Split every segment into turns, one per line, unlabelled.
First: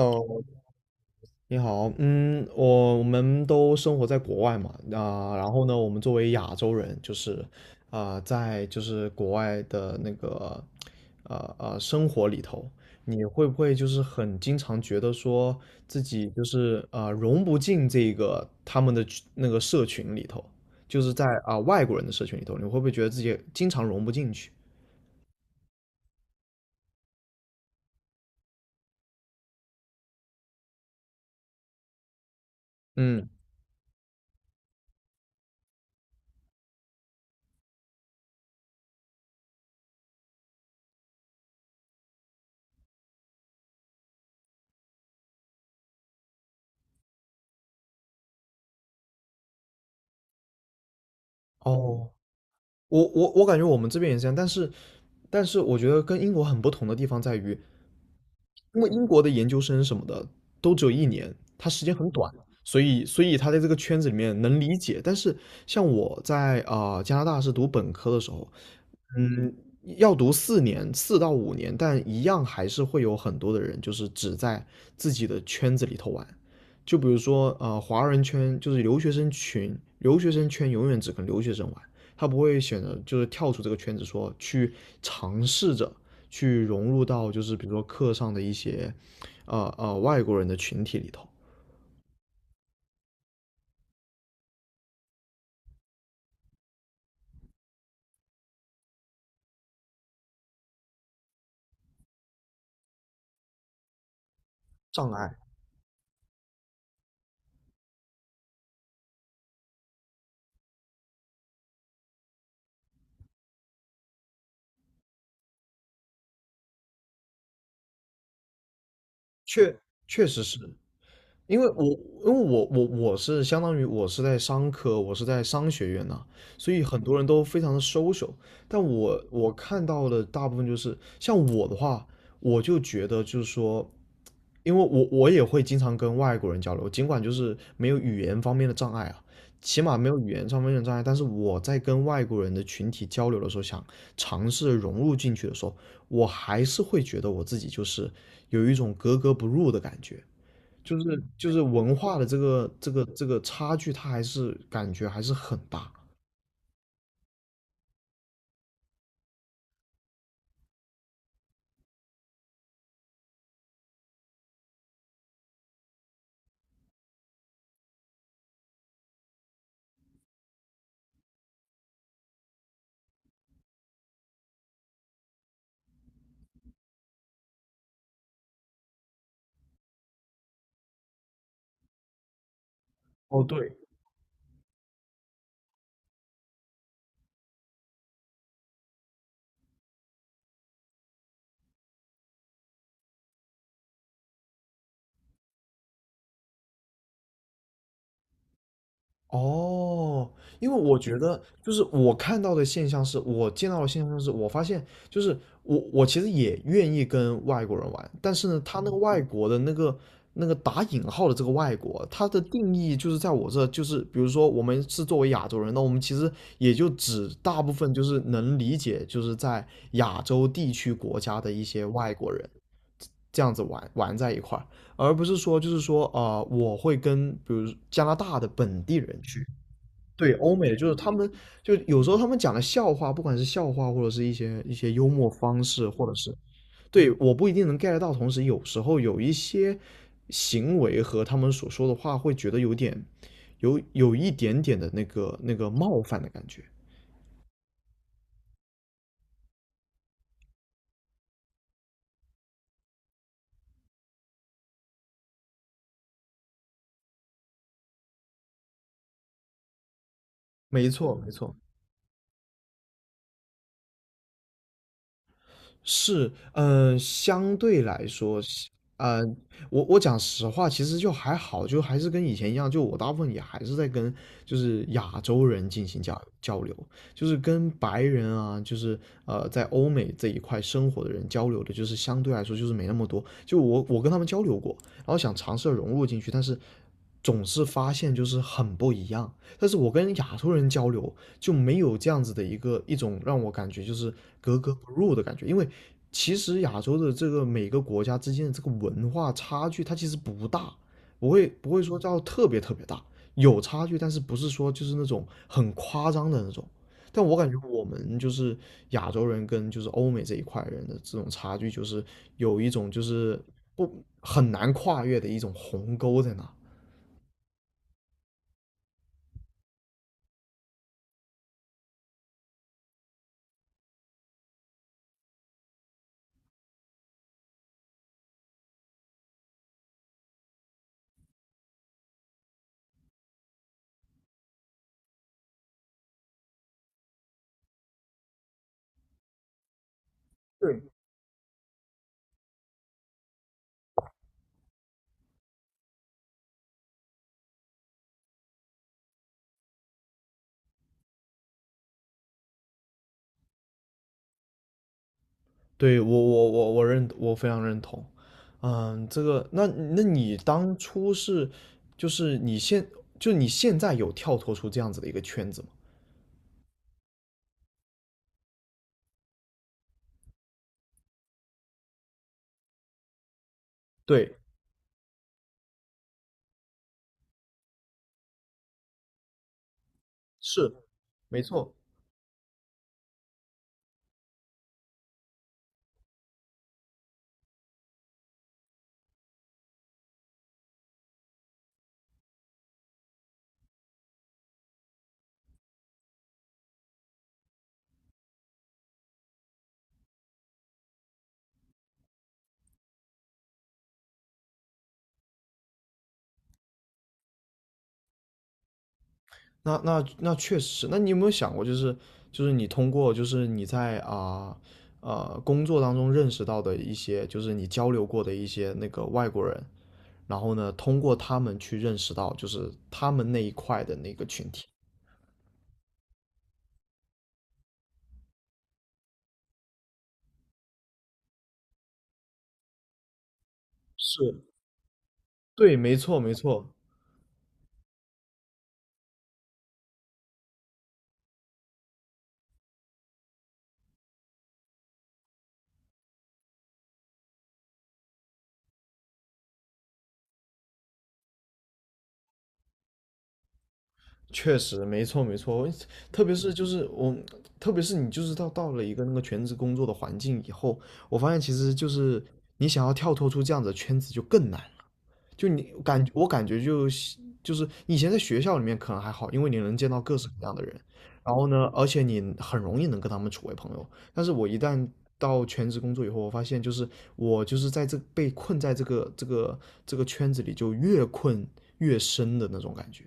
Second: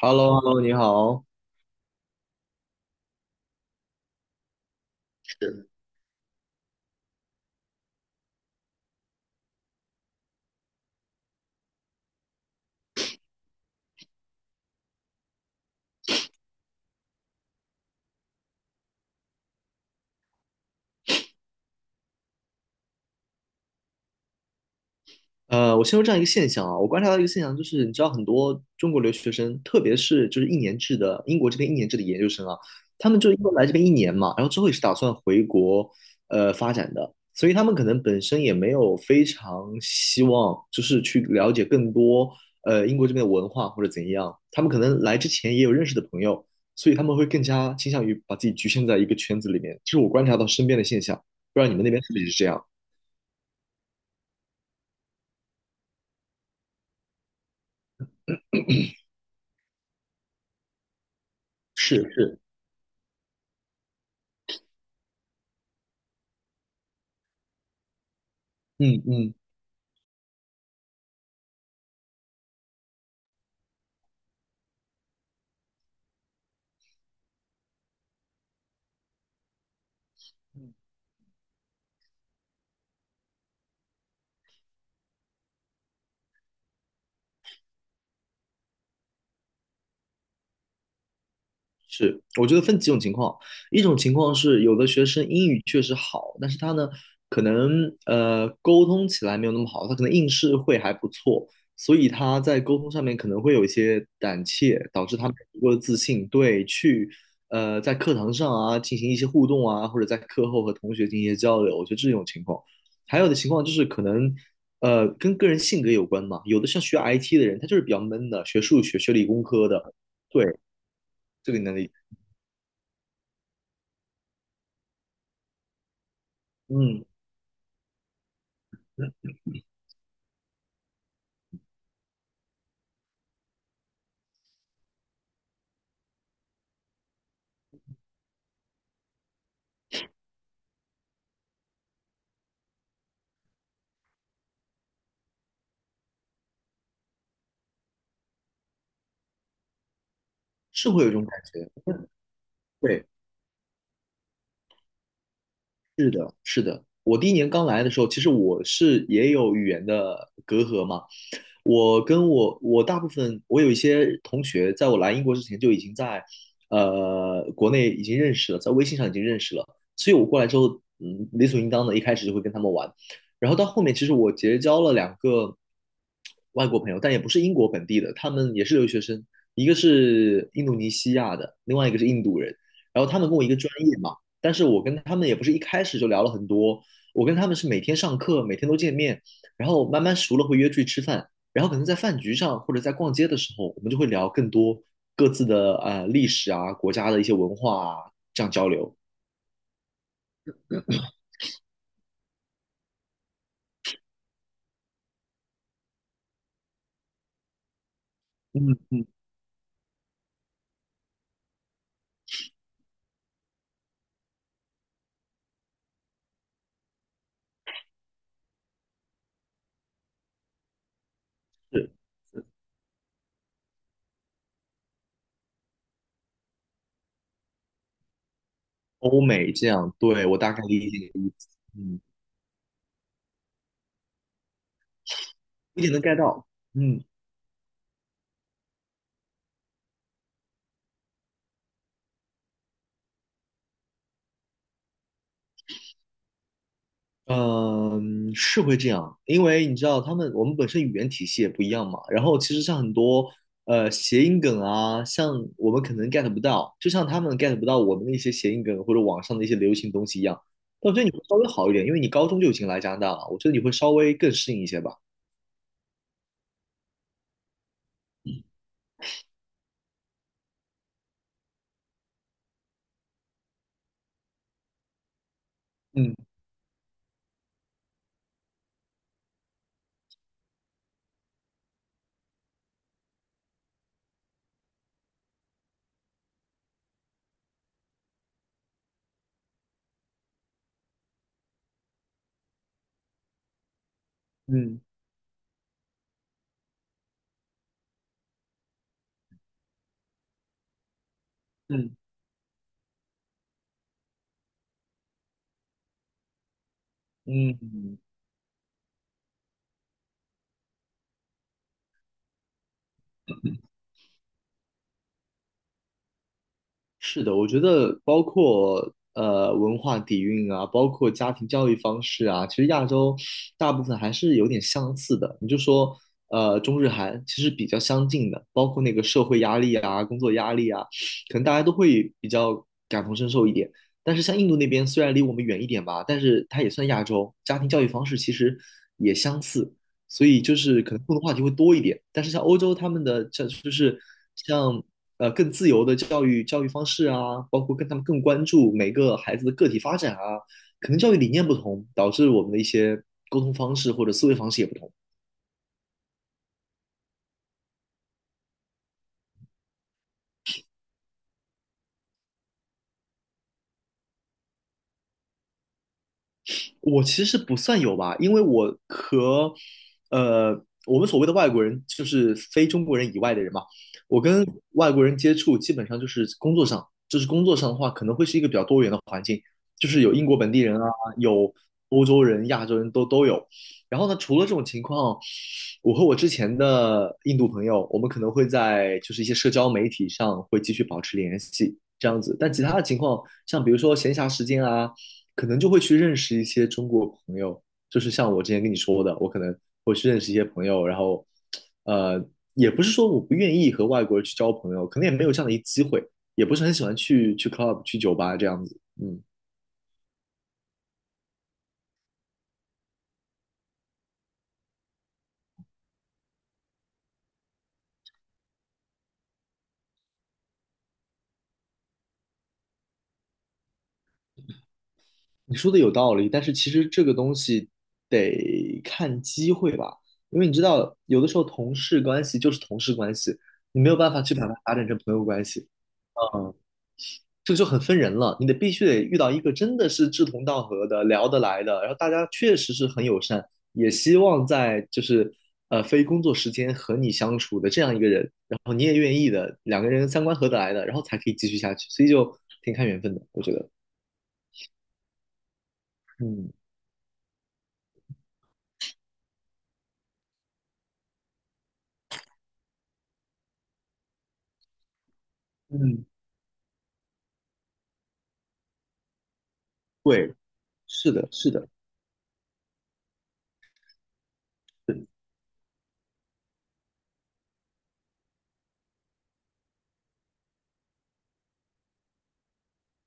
h e l l o hello 你好。
你好，嗯，我们都生活在国外嘛，啊、然后呢，我们作为亚洲人，就是啊、在就是国外的那个生活里头，你会不会就是很经常觉得说自己就是啊融不进这个他们的群那个社群里头，就是在啊、外国人的社群里头，你会不会觉得自己经常融不进去？
我先说这样一个现象啊，我观察到一个现象，就是你知道很多中国留学生，特别是就是一年制的英国这边一年制的研究生啊，他们
嗯，
就因为来这边一年嘛，然后之后也是打算回国发展的，所以他们可能本身也没有非常希望就是去了解更多英国这边的文化或者怎样，他们可能来之前也有认识的朋友，所以他们会更加倾向于把自己局限在一个圈子里面，其实我观察到身边的现象，不知道你们那边
哦，
是不是这样？
我感觉我们这边也是这样，但是我觉得跟英国很不同的地方在于，因为英国的研究生什么的都只有一年，他时间
是
很短，
是，
所以他在这个圈子里面能理解。但是像我在啊、加拿大是读本科的时候，
嗯嗯，
嗯，要读四年，四到五年，但一样还是会有很多的人，就是只在自己的圈子里头玩。就比如说，华人圈就是留学生群，留学生圈永远只跟留学生玩，他不会选择就是跳出这个圈子说，去尝试着去融入到就是比如说课上的一些，外国人的群体里头。
是，我觉得分几种情况，一种情况是有的学生英语确实好，但是他呢，可能沟通起来没有那么好，他可能应试会还不错，所以他在沟通上面可能会有一些胆怯，导
障
致他没
碍
有足够的自信，对，去在课堂上啊进行一些互动啊，或者在课后和同学进行一些交流，我觉得这种情况，还有的情况就是可能。跟个人性格有关嘛。有的像学 IT 的人，他就是比较闷的，学数学、学理工科
确
的，
确实
对，
是，
这个
因为
能
我
力
因为我我我是相当于我是在商科，我是在商学院呐、所以很
嗯，
多人都非常的 social。但我看到的大部分就是像我的话，我就觉得就是说，因为我也会经常跟外国人交流，尽管就是没有语言方面的障碍啊，起码没有语言上面的障碍。但是我在跟外国人的群体交流的时候，想尝试融入进去的时候，我还是会觉得我自己就是有一种格格不入的感觉。
是
就
会有一
是
种感
就是
觉，
文化的这个这个
对。
这个差距，它还是感觉还是很大。
是的，是的。我第1年刚来的时候，其实我是也有语言的隔阂嘛。我跟我大部分我有一些同学，在我来英国之前就已经在国内已经认识了，在微信上已经认识了，所以我过来之后，嗯，理所应当的一开始就会跟他们玩。然后到后面，其实我结交了两个外国朋友，但也不是英国本地的，他们也是留学生，一个是印度尼西亚的，另外一个是印度人。然后他们跟
哦，
我一个专
对，
业嘛，但是我跟他们也不是一开始就聊了很多，我跟他们是每天上课，每天都见面，然后慢慢熟了会约出去吃饭，然后可能在饭局上或者在逛街的时候，我们就会聊更多各自的历史啊、国家的一些文化啊，这样交流。
哦，因为我觉得就是我看到的现象是，我见到的现象是，我发现就是我其实也愿意跟外国人玩，但是呢，
嗯
他那个
嗯，
外国的那个打引号的这个外国，他的定义就是在我这，就是比如说我们是作为亚洲人，那我们其实也就只大部分就是能理解，就是在亚洲地区国家的一些
是
外国人这样子玩玩在一块儿，而不是说就是说啊、我会跟比如加拿大的本地人
欧
去，
美这样，对，
对
我大
欧
概
美的，就
理
是
解你
他
的
们
意思，
就
嗯，
有时候他们讲的笑话，不管是笑话或者是一些幽默方
一
式，
点能
或者
get
是
到，嗯。
对我不一定能 get 到，同时有时候有一些行为和他们所说的话，会觉得有点有一点点的那个冒犯的感觉。
嗯，是会这样，因为你知道他们我们本身语言体系也不一样嘛。然后其实像很多谐音梗啊，像我们可能 get 不到，就像他们 get 不到我们的一些谐音梗或者网上的一些流行东西一样。
没
但我觉得你
错，
会
没
稍微
错。
好一点，因为你高中就已经来加拿大了，我觉得你会稍微更适应一些吧。
是，嗯、相对来说，呃，我讲实话，其实就还好，就还是跟以前一样，就我大部分也还是在跟就是亚洲人进行交
嗯
交流，就是跟白人啊，就是在欧美这一块生活的人交流的，就是相对来说就是没那么多。就我跟他们交流过，然后想尝试着融入进去，但是总是发现就是很不一样。但是我跟亚洲人交流，就没有这样子的一种让我感觉就是格格
嗯
不入的感觉，因为其实亚洲的这个每个国家之间的这个文化差距，它其实不大，不会
嗯
说叫特别特别大，有差距，但是不是说就是那种很夸张的那种。但我感觉我
嗯，
们就是亚洲人跟就是欧美这一块人的这种差距，就是有一种就是不很难跨越的一种鸿沟在那。
是的，我觉得包括文化底蕴啊，包括家庭教育方式啊，其实亚洲大部分还是有点相似的。你就说中日韩其实比较相近的，包括那个社会压力啊、工作压力啊，可能大家都会比较感同身受一点。但是像印度那边虽然离我们远一点吧，但是它也算亚洲，家庭教育方式其实也相似。所以就是可能共同话题会多一点。但是像欧洲他们的这就是像更自由的教育方式啊，包括跟他们更关注每个孩子的个体发展啊，可能教育理念不同，导致我们的一些沟通方式或者思维方式也不同。
对我非常认同，嗯，这个那你当初是就是你现就你现在有跳脱出这样子的一个圈子吗？
我其实不算有吧，因为我和呃我们所谓的外国人，就是非中国人以外的人嘛。我
对，
跟外国人接触基本上就是工作上，就是工作上的话，可能会是一个比较多元的环境，就是有英国本地人
是，
啊，
没
有
错。
欧洲人、亚洲人都有。然后呢，除了这种情况，我和我之前的印度朋友，我们可能会在就是一些社交媒体上会继续保持联系，这样子。但其他的情况，像比如说闲暇时间啊，可能就会去认识一些中国朋友，就是像我之前跟你说的，我可能会去认识一些朋友，然后，呃，也不是说我不愿意和外国人去交朋友，可能也没有这样的一个机会，也不是很喜欢去 club 去酒吧这样子。嗯，
那确实，那你有没有想过，就是你通过就是你在啊工作当中认识到的一些，就是你交流过的一些那个外国人，然后呢，通过他们去认识到就是他们那一块的那个群体。
你说的有道理，但是其实这个东西得看机会吧，因为你知道，有的时候同事关系就是同事关系，你没有办法去
是，
把它发展成朋友关系。
对，没错没
嗯。
错。
这个就很分人了，你得必须得遇到一个真的是志同道合的、聊得来的，然后大家确实是很友善，也希望在就是非工作时间和你相处的这样一个人，然后你也愿意的，两个人三观合得来的，然后才可以继续下去，所以就挺看缘分的，我觉得。
确实，没错没错，特别
嗯，
是就是我，特别是你就是到了一个那个全职工作的环境以后，我发现其实就是你想要跳脱出这样子的圈子就更难。就你
嗯，
感我感觉就是以前在学校里面可能还好，因为你能见到各式
对，
各样的人，
是的，
然后
是的，
呢，
是的
而且你很容易能跟他们处为朋友。但是我一旦到全职工作以后，我发现就是我就是在这被困在这个圈子里，就越困越深的那种感觉，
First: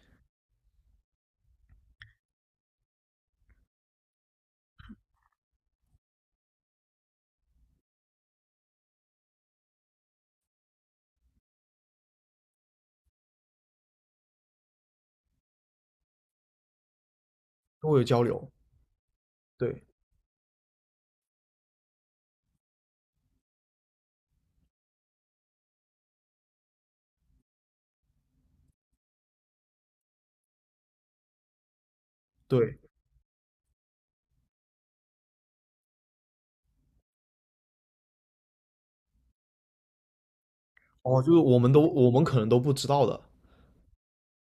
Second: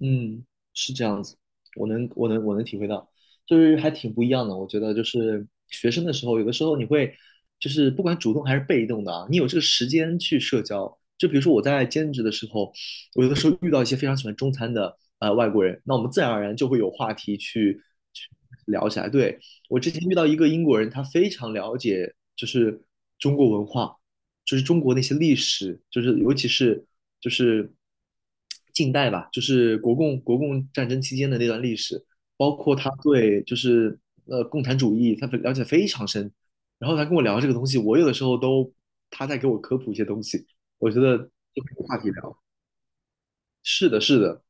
嗯，是这样子，我能体会到，就是还挺不一样的。我觉得就是学生的时候，有的时候你会，就是不管主动还是被动的啊，你有这个时间去社交。就比如说我在兼职的时候，我有的时候遇到一些非常喜欢中餐的外国人，那我们自然而然就会有话题去
跟我有交
去
流。
聊起来。对，我
对，
之前遇到一个英国人，他非常了解就是中国文化，就是中国那些历史，就是尤其是就是近代吧，就是国共战争期间的那段历史，包括
对，
他对就是共产主义，他了解非常深。然后他跟我聊这个东西，我有的时候都他在给我科普一些东西，我觉得
哦，就是我
就
们都
没话
我
题
们
聊。
可能都不知道的。
是的，是的，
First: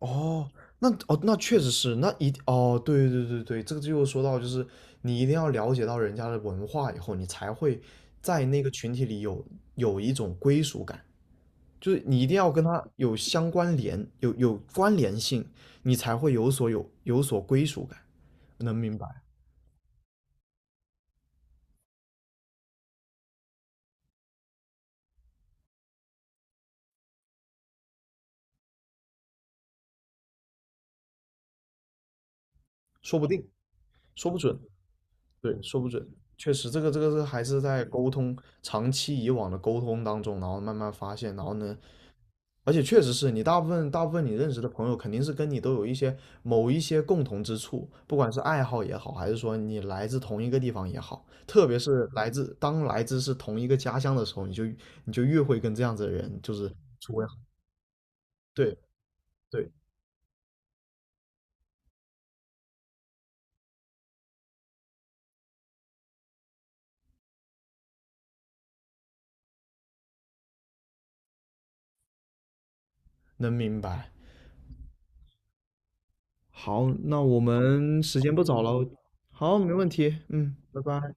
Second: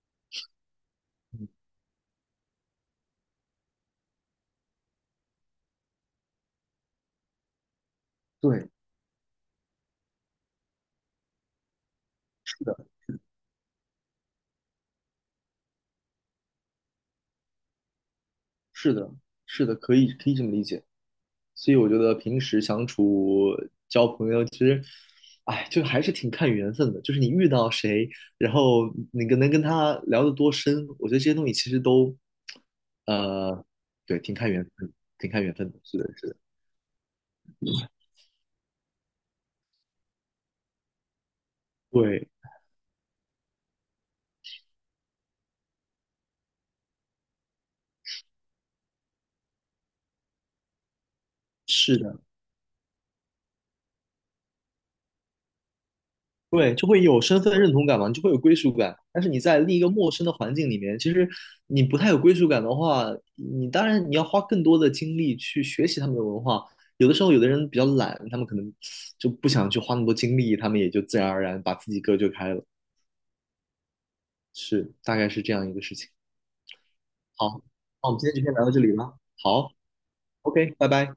哦，那哦那确实是，哦对对对对，这个就说到就是你一定要了解到人家的文化以后，你才会在那
对，
个群体里有一种归属感，就是你一定要跟
是的。
他有相关联，有关联性，你才会有所归属感，能
是
明白？
的，是的，可以可以这么理解。所以我觉得平时相处交朋友，其实，哎，就还是挺看缘分的。就是你遇到谁，然后你跟能跟他聊得多深，我觉得这些东西其实都，
说不定，
呃，对，
说
挺
不
看
准。
缘分，挺看缘
对，
分的。
说不
是
准，
的，是的，
确实，这个这个是还是在沟通，长期以往的沟通当中，然后慢慢发现，然后呢，
对，
而且确实是你大部分你认识的朋友，肯定是跟你都有一些某一些共同之处，不管是爱好也好，还是说你来自同一个地方也好，特别
是
是
的。
来自是同一个家乡的时候，你就越会跟这样子的人就是
对，就会
处
有
为好，
身份认同感嘛，你就会有归属
对
感。但是你在
对，
另一个陌生的环境里面，其实你不太有归属感的话，你当然你要花更多的精力去学习他们的文化。有的时候，有的人比较懒，他们可能就不想去花那么多精力，他们也就自然而然把自己隔绝开了。
能明白。
是，大概是这样一个事情。
好，那我
好，
们
那我们
时
今
间不
天就先
早
聊到这
了，
里了。
好，没
好
问题，嗯，
，OK,
拜
拜
拜。
拜。